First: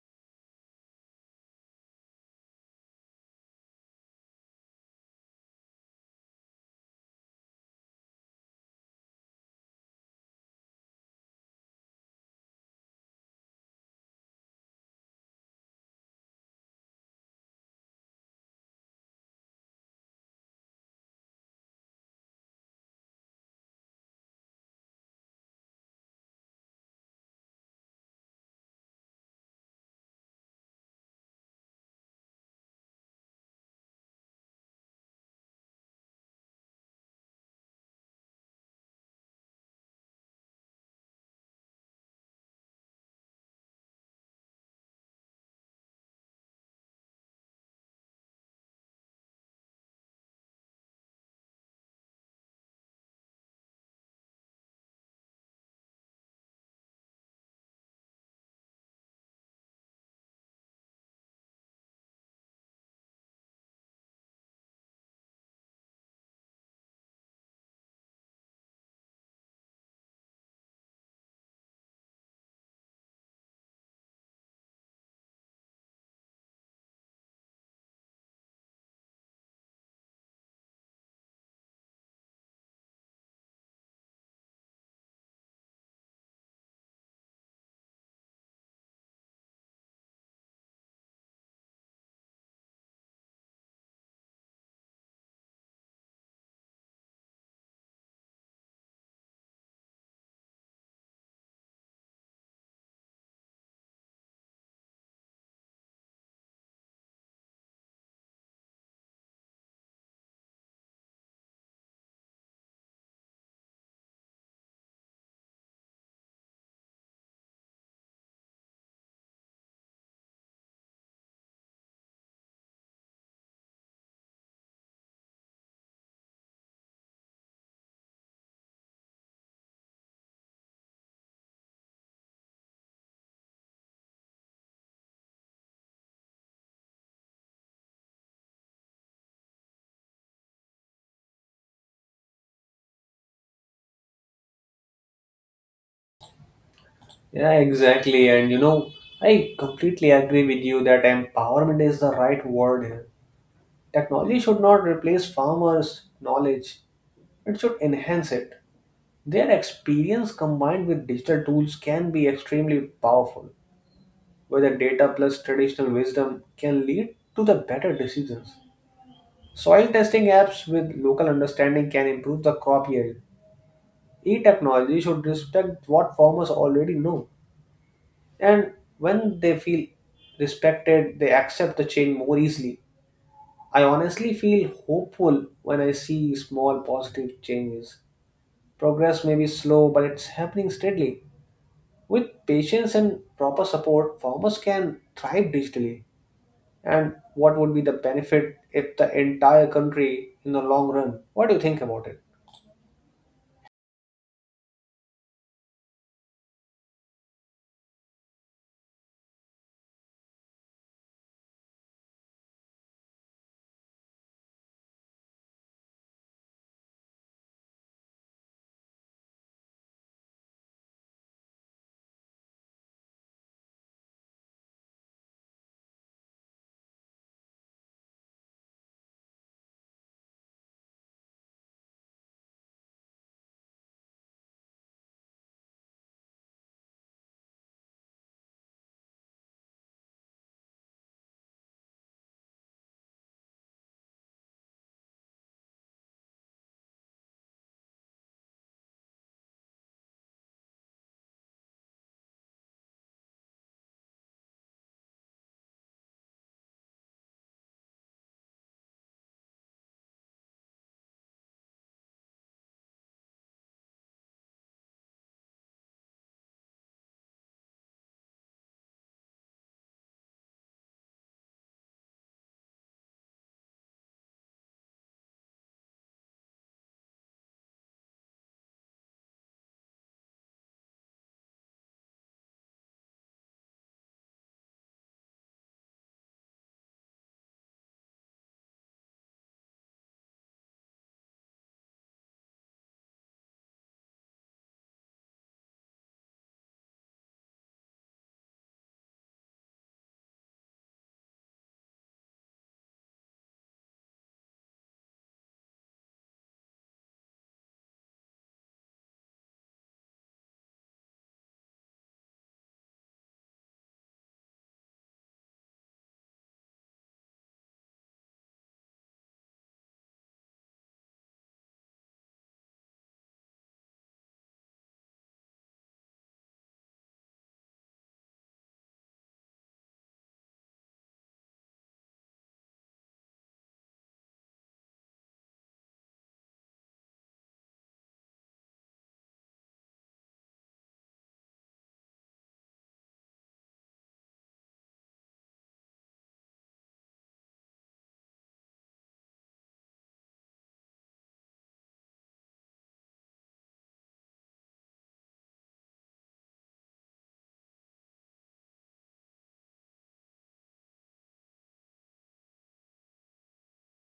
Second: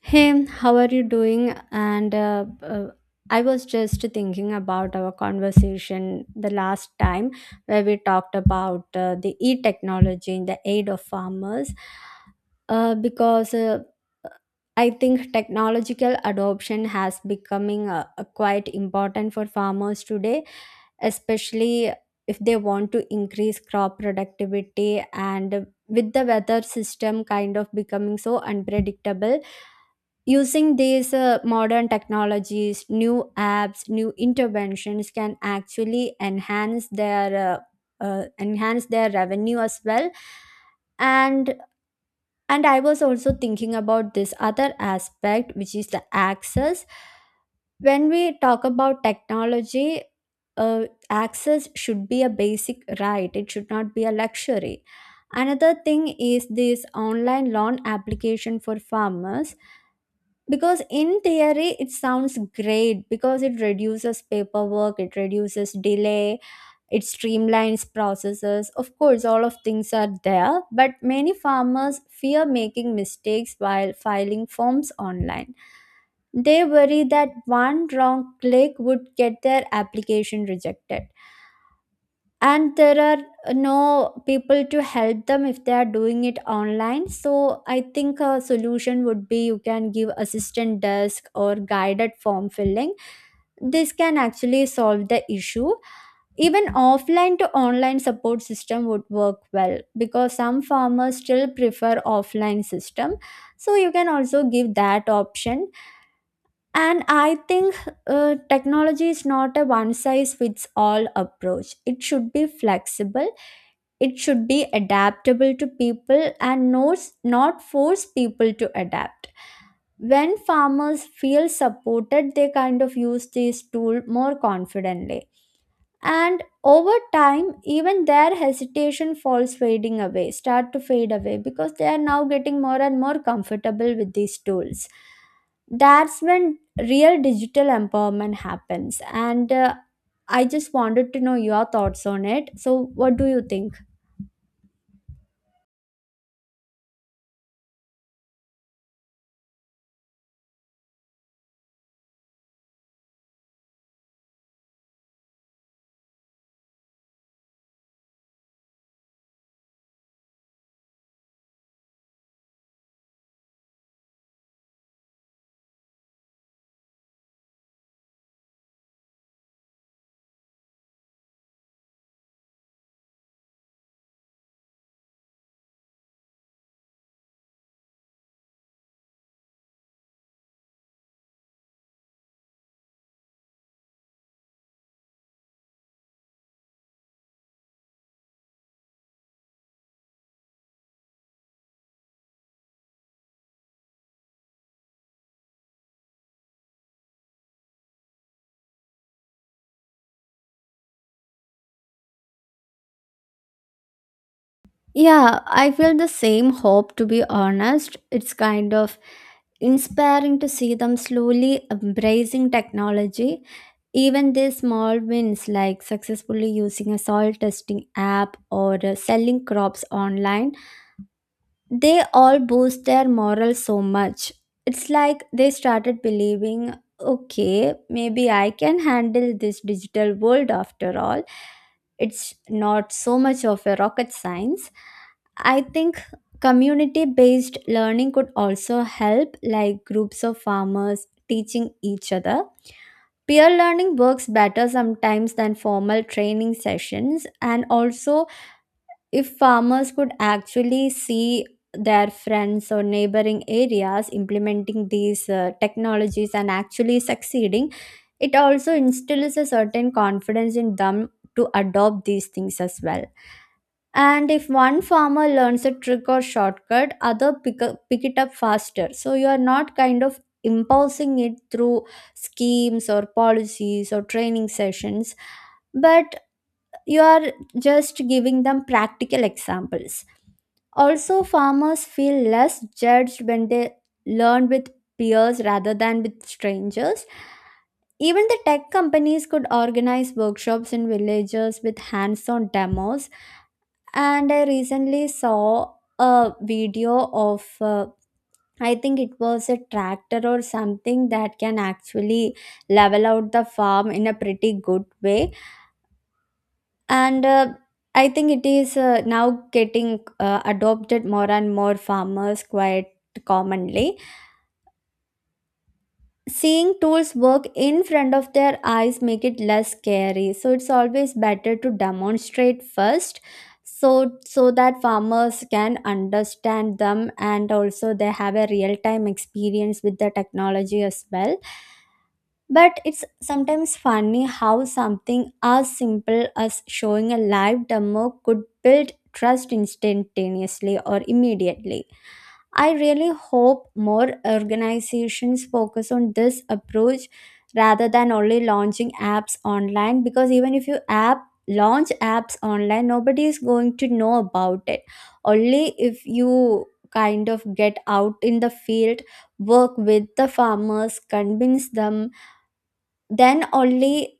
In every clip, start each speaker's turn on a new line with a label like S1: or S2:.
S1: Hey, how are you doing? And I was just thinking about our conversation the last time where we talked about the e technology in the aid of farmers, because I think technological adoption has becoming quite important for farmers today, especially if they want to increase crop productivity, and with the weather system kind of becoming so unpredictable, using these modern technologies, new apps, new interventions can actually enhance their revenue as well. And and I was also thinking about this other aspect, which is the access. When we talk about technology, uh, access should be a basic right, it should not be a luxury. Another thing is this online loan application for farmers, because in theory it sounds great because it reduces paperwork, it reduces delay, it streamlines processes. Of course, all of things are there, but many farmers fear making mistakes while filing forms online. They worry that one wrong click would get their application rejected. And there are no people to help them if they are doing it online. So I think a solution would be you can give assistant desk or guided form filling. This can actually solve the issue. Even offline to online support system would work well, because some farmers still prefer offline system, so you can also give that option. And I think technology is not a one size fits all approach. It should be flexible, it should be adaptable to people, and not, not force people to adapt. When farmers feel supported, they kind of use this tool more confidently, and over time even their hesitation falls fading away, start to fade away, because they are now getting more and more comfortable with these tools. That's when real digital empowerment happens. And I just wanted to know your thoughts on it. So what do you think?
S2: Yeah, exactly. And you know, I completely agree with you that empowerment is the right word here. Technology should not replace farmers' knowledge, it should enhance it. Their experience combined with digital tools can be extremely powerful, where the data plus traditional wisdom can lead to the better decisions. Soil testing apps with local understanding can improve the crop yield. E technology should respect what farmers already know. And when they feel respected, they accept the change more easily. I honestly feel hopeful when I see small positive changes. Progress may be slow, but it's happening steadily. With patience and proper support, farmers can thrive digitally. And what would be the benefit if the entire country in the long run? What do you think about it?
S1: Yeah, I feel the same hope, to be honest. It's kind of inspiring to see them slowly embracing technology. Even these small wins, like successfully using a soil testing app or selling crops online, they all boost their morale so much. It's like they started believing, okay, maybe I can handle this digital world after all. It's not so much of a rocket science. I think community based learning could also help, like groups of farmers teaching each other. Peer learning works better sometimes than formal training sessions, and also if farmers could actually see their friends or neighboring areas implementing these technologies and actually succeeding, it also instills a certain confidence in them to adopt these things as well. And if one farmer learns a trick or shortcut, other pick, up, pick it up faster. So you are not kind of imposing it through schemes or policies or training sessions, but you are just giving them practical examples. Also, farmers feel less judged when they learn with peers rather than with strangers. Even the tech companies could organize workshops in villages with hands on demos. And I recently saw a video of, I think it was a tractor or something that can actually level out the farm in a pretty good way, and I think it is now getting adopted more and more farmers quite commonly. Seeing tools work in front of their eyes make it less scary, so it's always better to demonstrate first, so that farmers can understand them, and also they have a real time experience with the technology as well. But it's sometimes funny how something as simple as showing a live demo could build trust instantaneously or immediately. I really hope more organizations focus on this approach rather than only launching apps online, because even if you app launch apps online, nobody is going to know about it. Only if you kind of get out in the field, work with the farmers, convince them, then only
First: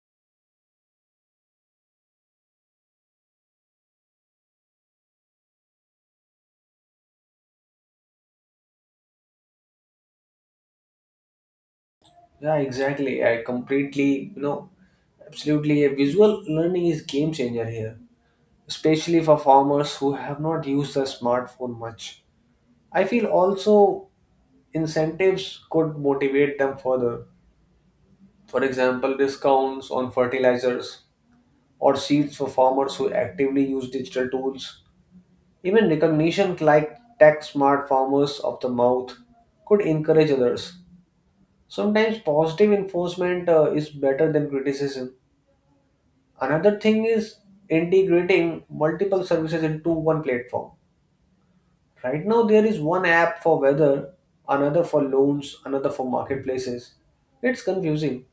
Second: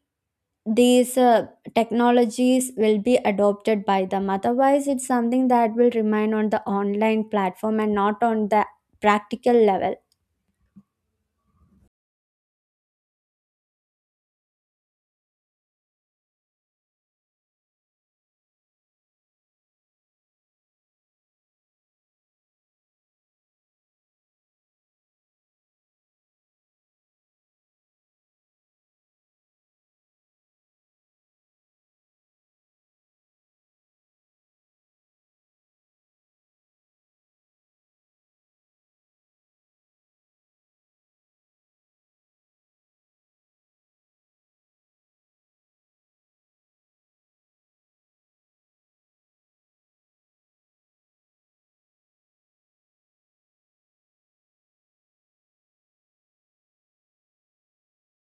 S1: these technologies will be adopted by them. Otherwise it's something that will remain on the online platform and not on the practical level.
S2: Yeah, exactly. I completely, you know, absolutely. A visual learning is game changer here especially for farmers who have not used the smartphone much. I feel also incentives could motivate them further. For example, discounts on fertilizers or seeds for farmers who actively use digital tools. Even recognition like Tech Smart Farmers of the Mouth could encourage others. Sometimes positive enforcement is better than criticism. Another thing is integrating multiple services into one platform. Right now, there is one app for weather, another for loans, another for marketplaces. It's confusing.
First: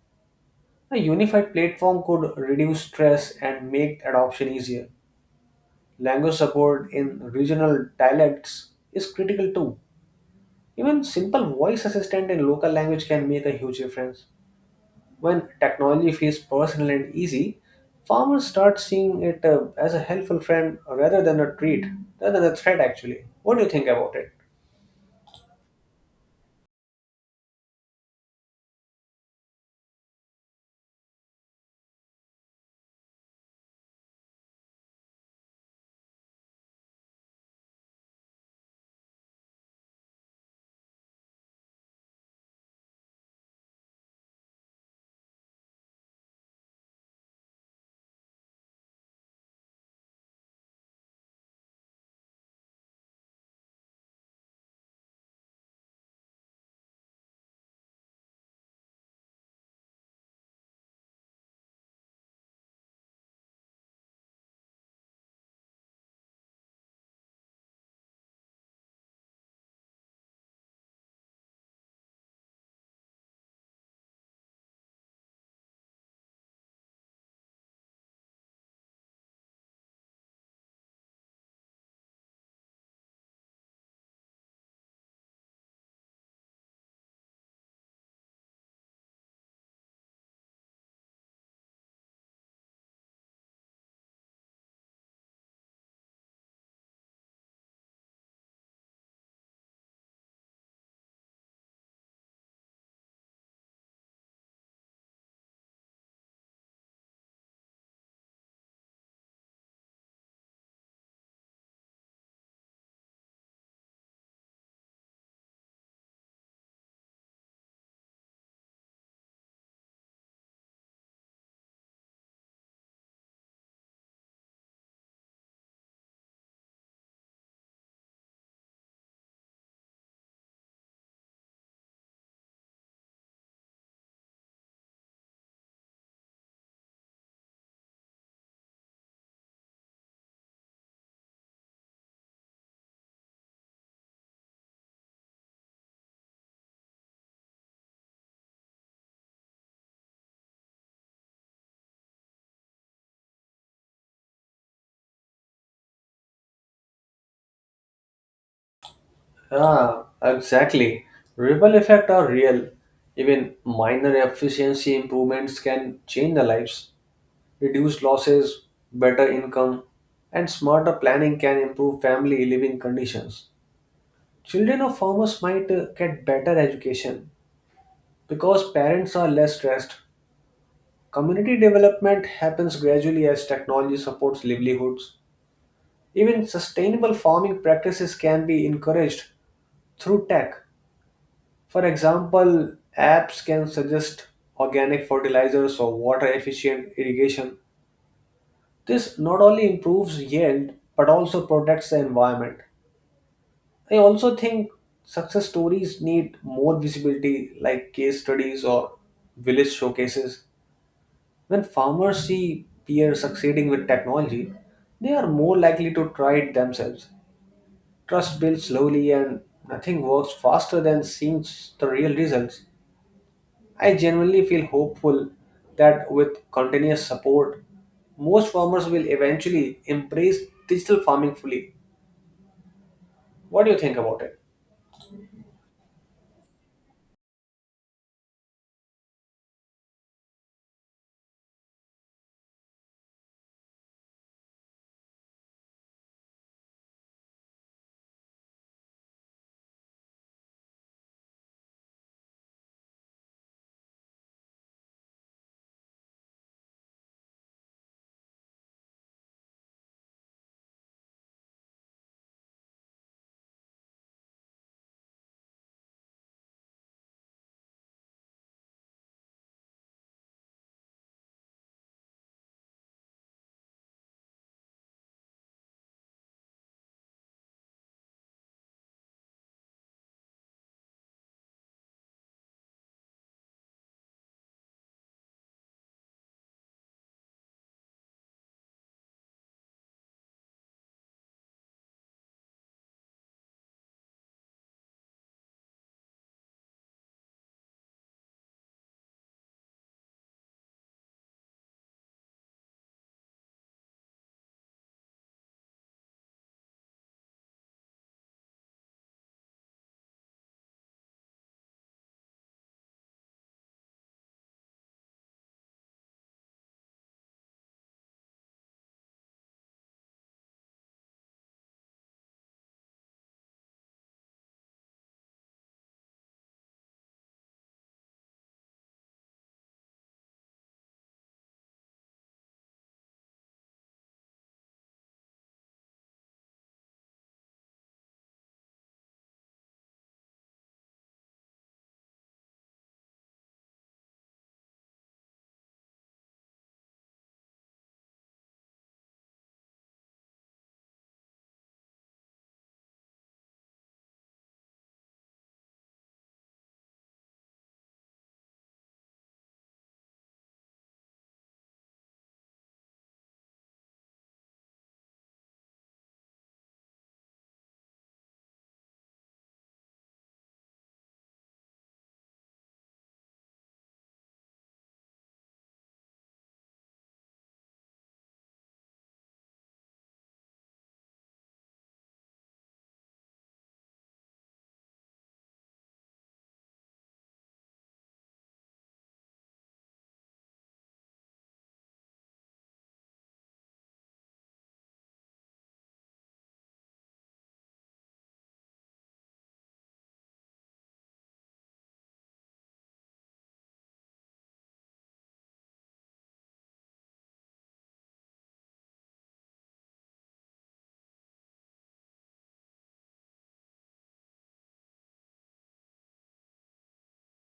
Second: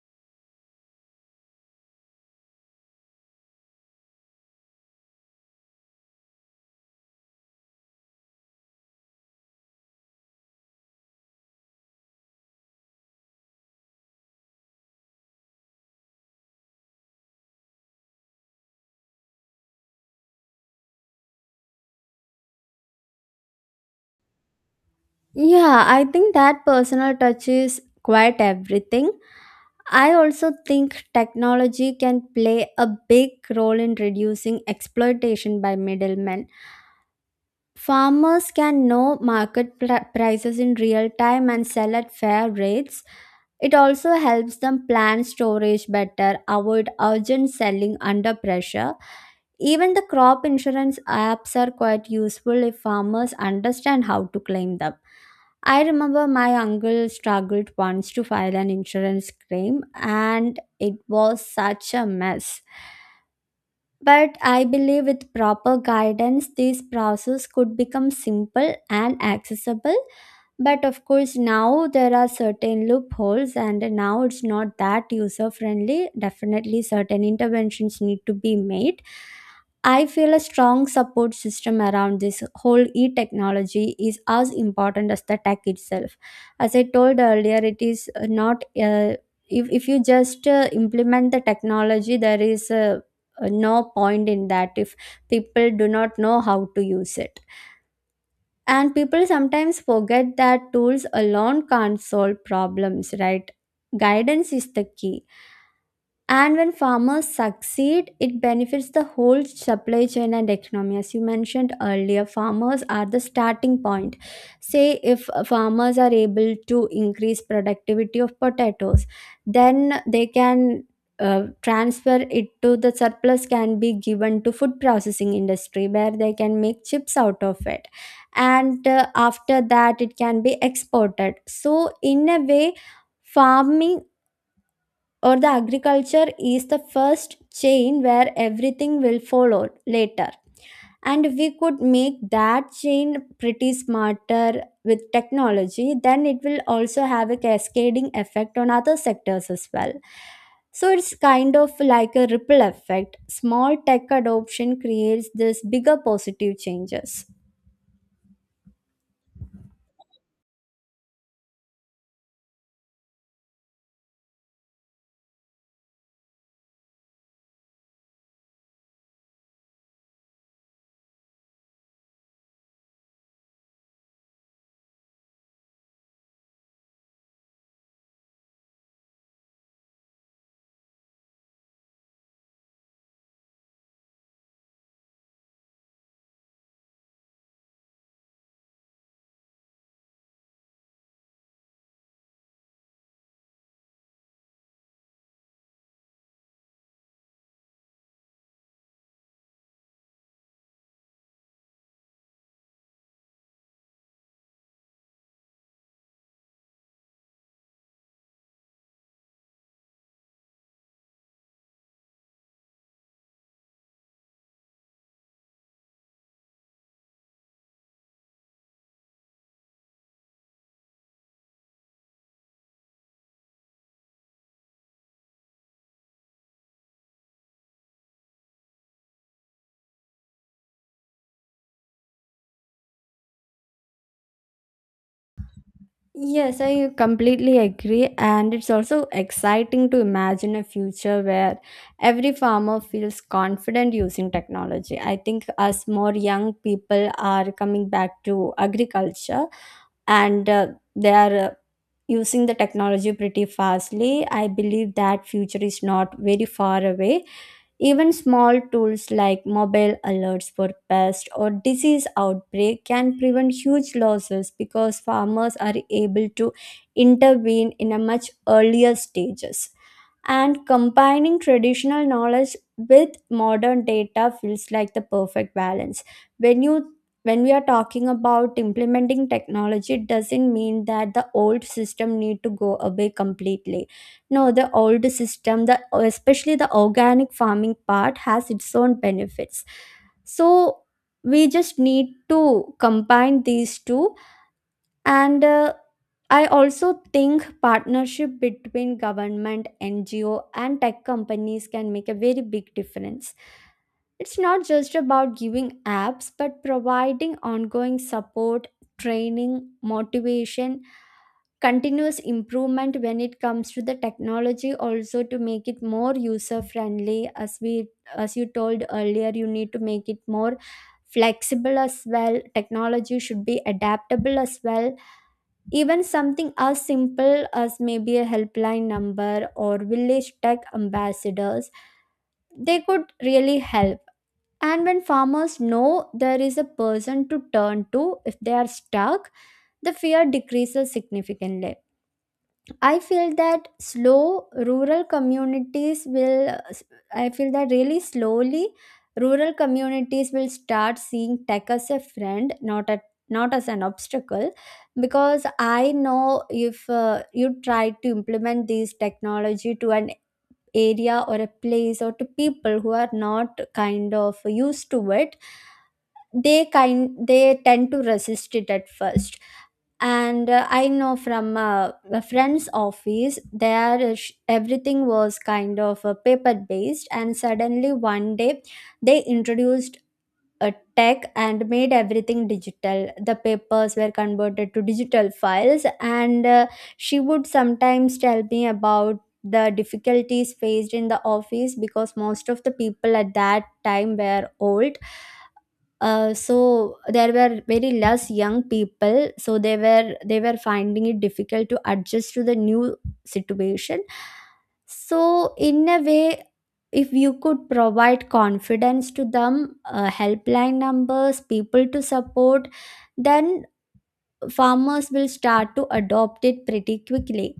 S2: A unified platform could reduce stress and make adoption easier. Language support in regional dialects is critical too. Even simple voice assistant in local language can make a huge difference. When technology feels personal and easy, farmers start seeing it as a helpful friend rather than a treat, rather than a threat actually. What do you think about it?
S1: Yeah, I think that personal touch is quite everything. I also think technology can play a big role in reducing exploitation by middlemen. Farmers can know market pr- prices in real time and sell at fair rates. It also helps them plan storage better, avoid urgent selling under pressure. Even the crop insurance apps are quite useful if farmers understand how to claim them. I remember my uncle struggled once to file an insurance claim and it was such a mess. But I believe with proper guidance, this process could become simple and accessible. But of course, now there are certain loopholes, and now it's not that user friendly. Definitely, certain interventions need to be made. I feel a strong support system around this whole e technology is as important as the tech itself. As I told earlier, it is not. If you just implement the technology, there is a no point in that if people do not know how to use it. And people sometimes forget that tools alone can't solve problems, right? Guidance is the key. And when farmers succeed, it benefits the whole supply chain and economy. As you mentioned earlier, farmers are the starting point. Say, if farmers are able to increase productivity of potatoes, then they can transfer it to the surplus can be given to food processing industry, where they can make chips out of it, and after that it can be exported. So in a way, farming or the agriculture is the first chain where everything will follow later. And if we could make that chain pretty smarter with technology, then it will also have a cascading effect on other sectors as well. So it's kind of like a ripple effect, small tech adoption creates this bigger positive changes.
S2: Ah, exactly. Ripple effects are real. Even minor efficiency improvements can change the lives. Reduced losses, better income, and smarter planning can improve family living conditions. Children of farmers might get better education because parents are less stressed. Community development happens gradually as technology supports livelihoods. Even sustainable farming practices can be encouraged through tech. For example, apps can suggest organic fertilizers or water efficient irrigation. This not only improves yield but also protects the environment. I also think success stories need more visibility, like case studies or village showcases. When farmers see peers succeeding with technology, they are more likely to try it themselves. Trust builds slowly, and nothing works faster than seeing the real results. I genuinely feel hopeful that with continuous support, most farmers will eventually embrace digital farming fully. What do you think about it?
S1: Yes, I completely agree. And it's also exciting to imagine a future where every farmer feels confident using technology. I think as more young people are coming back to agriculture, and they are using the technology pretty fastly, I believe that future is not very far away. Even small tools like mobile alerts for pest or disease outbreak can prevent huge losses, because farmers are able to intervene in a much earlier stages. And combining traditional knowledge with modern data feels like the perfect balance. When you when we are talking about implementing technology, it doesn't mean that the old system need to go away completely. No, the old system, the especially the organic farming part has its own benefits. So we just need to combine these two. And I also think partnership between government, NGO and tech companies can make a very big difference. It's not just about giving apps, but providing ongoing support, training, motivation, continuous improvement when it comes to the technology also, to make it more user friendly. As we as you told earlier, you need to make it more flexible as well, technology should be adaptable as well. Even something as simple as maybe a helpline number or village tech ambassadors, they could really help. And when farmers know there is a person to turn to if they are stuck, the fear decreases significantly. I feel that slow rural communities will, I feel that really slowly rural communities will start seeing tech as a friend, not as an obstacle. Because I know if you try to implement this technology to an area or a place or to people who are not kind of used to it, they tend to resist it at first. And I know from a friend's office there, everything was kind of paper based, and suddenly one day they introduced a tech and made everything digital, the papers were converted to digital files. And she would sometimes tell me about the difficulties faced in the office because most of the people at that time were old. So there were very less young people, so they were finding it difficult to adjust to the new situation. So in a way, if you could provide confidence to them, helpline numbers, people to support, then farmers will start to adopt it pretty quickly.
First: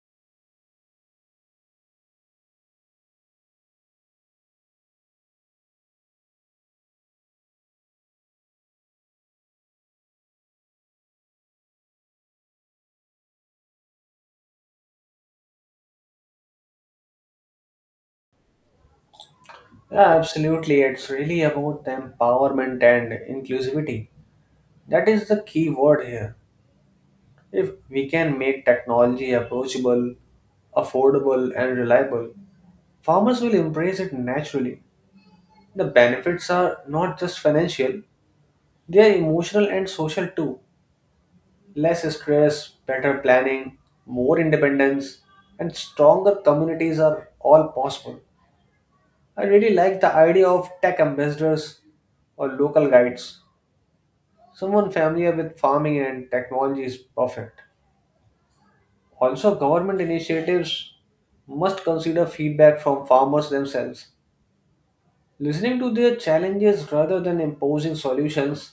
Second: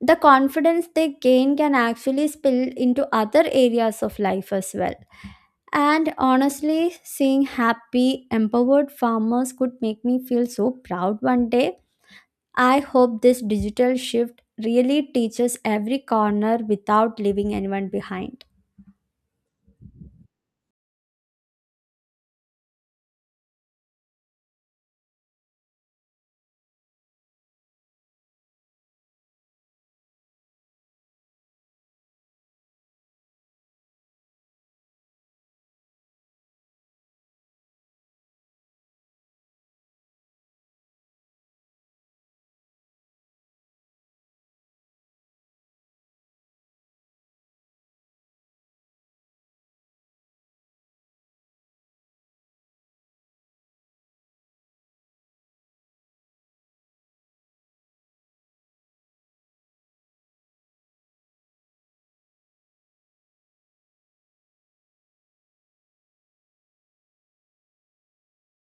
S1: The confidence they gain can actually spill into other areas of life as well. And honestly, seeing happy, empowered farmers could make me feel so proud one day. I hope this digital shift really teaches every corner without leaving anyone behind.
S2: Yeah, absolutely. It's really about the empowerment and inclusivity. That is the key word here. If we can make technology approachable, affordable, and reliable, farmers will embrace it naturally. The benefits are not just financial, they are emotional and social too. Less stress, better planning, more independence, and stronger communities are all possible. I really like the idea of tech ambassadors or local guides. Someone familiar with farming and technology is perfect. Also, government initiatives must consider feedback from farmers themselves. Listening to their challenges rather than imposing solutions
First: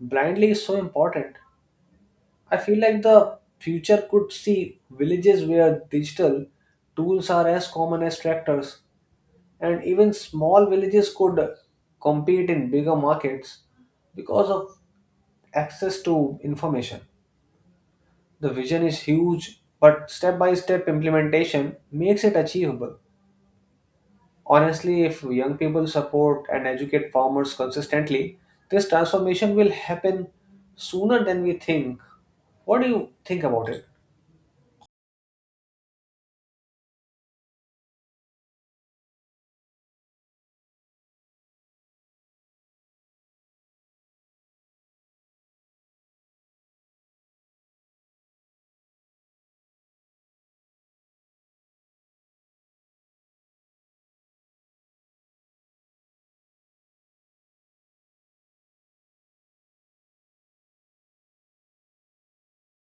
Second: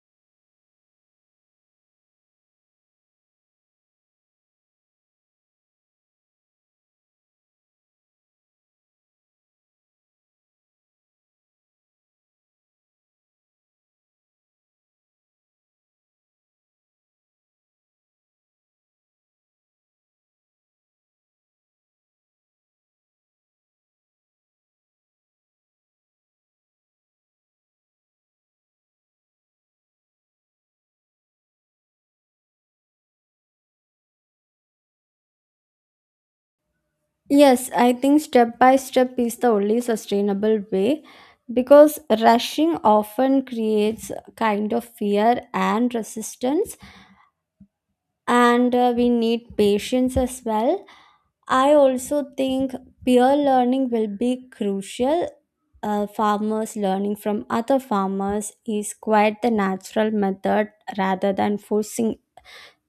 S2: blindly is so important. I feel like the future could see villages where digital tools are as common as tractors, and even small villages could compete in bigger markets because of access to information. The vision is huge, but step by step implementation makes it achievable. Honestly, if young people support and educate farmers consistently, this transformation will happen sooner than we think. What do you think about it?
S1: Yes, I think step by step is the only sustainable way, because rushing often creates a kind of fear and resistance, and we need patience as well. I also think peer learning will be crucial. Farmers learning from other farmers is quite the natural method, rather than forcing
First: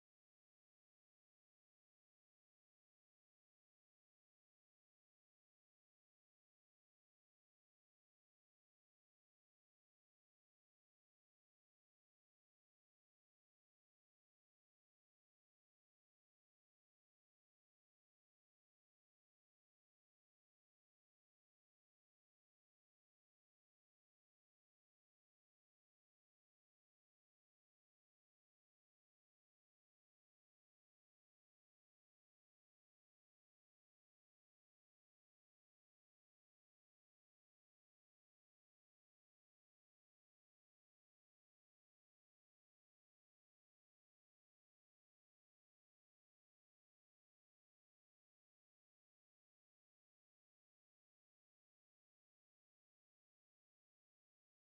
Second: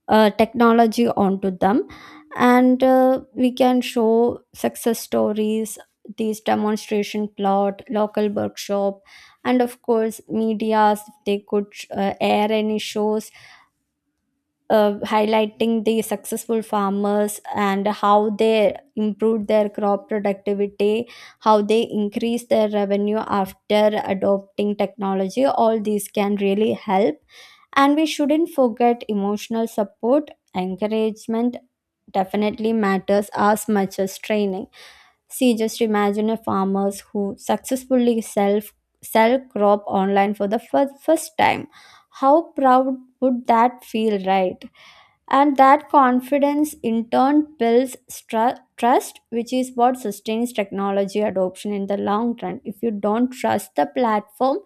S1: technology onto them. And we can show success stories, these demonstration plot, local workshop, and of course, medias. If they could air any shows highlighting the successful farmers and how they improved their crop productivity, how they increased their revenue after adopting technology. All these can really help. And we shouldn't forget emotional support, encouragement definitely matters as much as training. See, just imagine a farmers who successfully sell, sell crop online for the fir- first time, how proud would that feel, right? And that confidence in turn builds stru- trust, which is what sustains technology adoption in the long run. If you don't trust the platform,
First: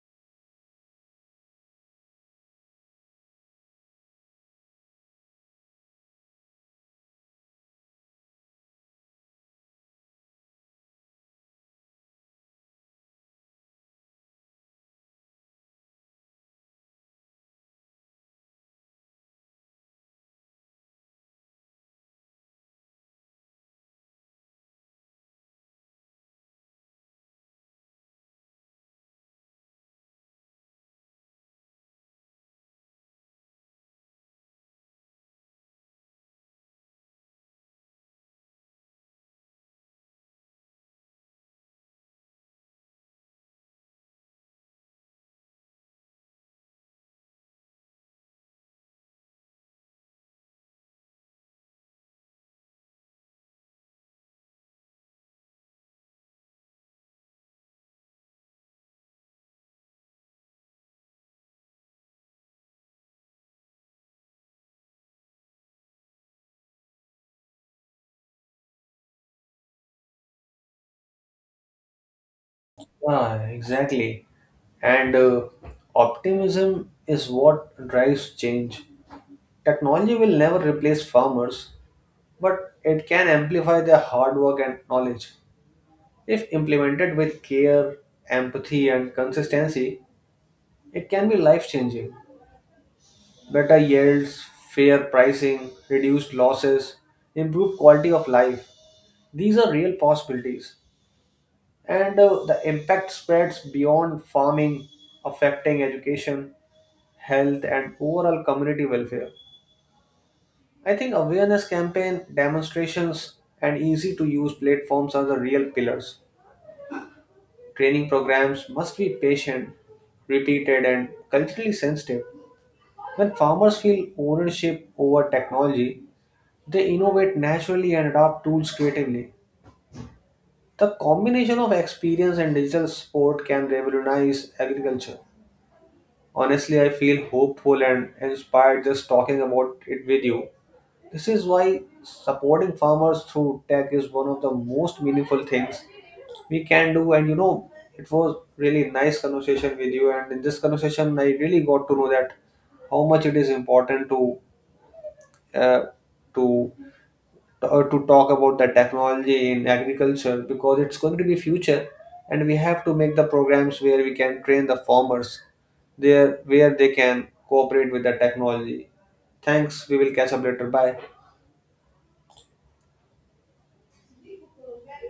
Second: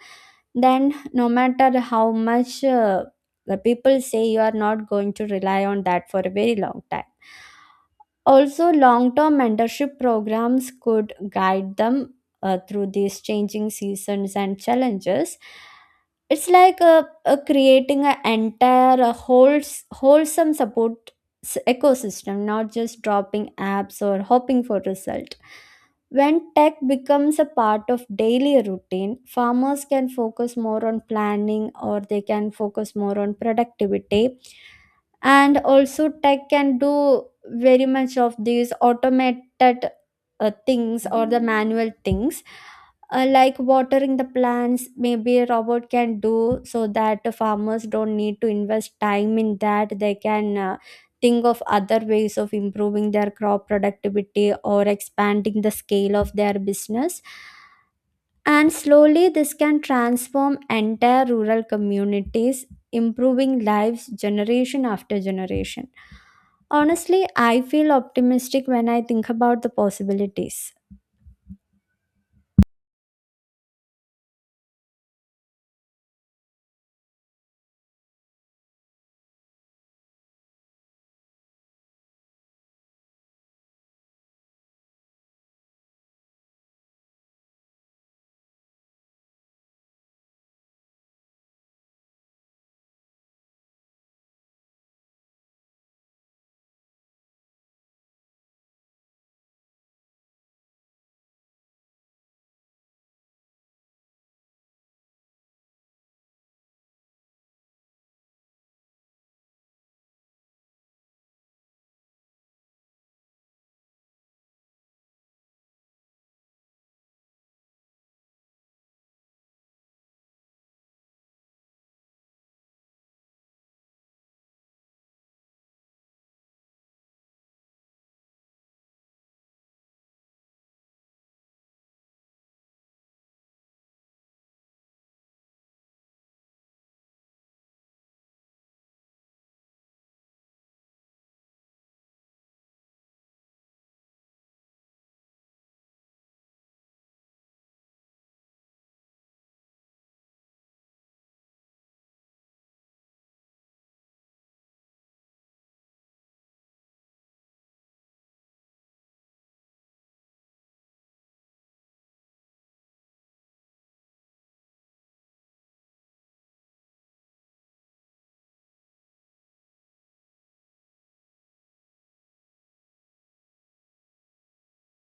S1: then no matter how much the people say, you are not going to rely on that for a very long time. Also, long term mentorship programs could guide them through these changing seasons and challenges. It's like creating an entire wholesome support ecosystem, not just dropping apps or hoping for result. When tech becomes a part of daily routine, farmers can focus more on planning or they can focus more on productivity. And also, tech can do very much of these automated things or the manual things, like watering the plants, maybe a robot can do, so that the farmers don't need to invest time in that. They can think of other ways of improving their crop productivity or expanding the scale of their business. And slowly, this can transform entire rural communities, improving lives generation after generation. Honestly, I feel optimistic when I think about the possibilities.
S2: Yeah, exactly. And Optimism is what drives change. Technology will never replace farmers, but it can amplify their hard work and knowledge. If implemented with care, empathy, and consistency, it can be life changing. Better yields, fair pricing, reduced losses, improved quality of life. These are real possibilities. And The impact spreads beyond farming, affecting education health, and overall community welfare. I think awareness campaign, demonstrations, and easy to use platforms are the real pillars. Training programs must be patient, repeated, and culturally sensitive. When farmers feel ownership over technology, they innovate naturally and adopt tools creatively. The combination of experience and digital support can revolutionize agriculture. Honestly, I feel hopeful and inspired just talking about it with you. This is why supporting farmers through tech is one of the most meaningful things we can do. And you know, it was really nice conversation with you. And in this conversation, I really got to know that how much it is important uh, to to talk about the technology in agriculture because it's going to be future, and we have to make the programs where we can train the farmers there where they can cooperate with the technology. Thanks. We will catch up later. Bye.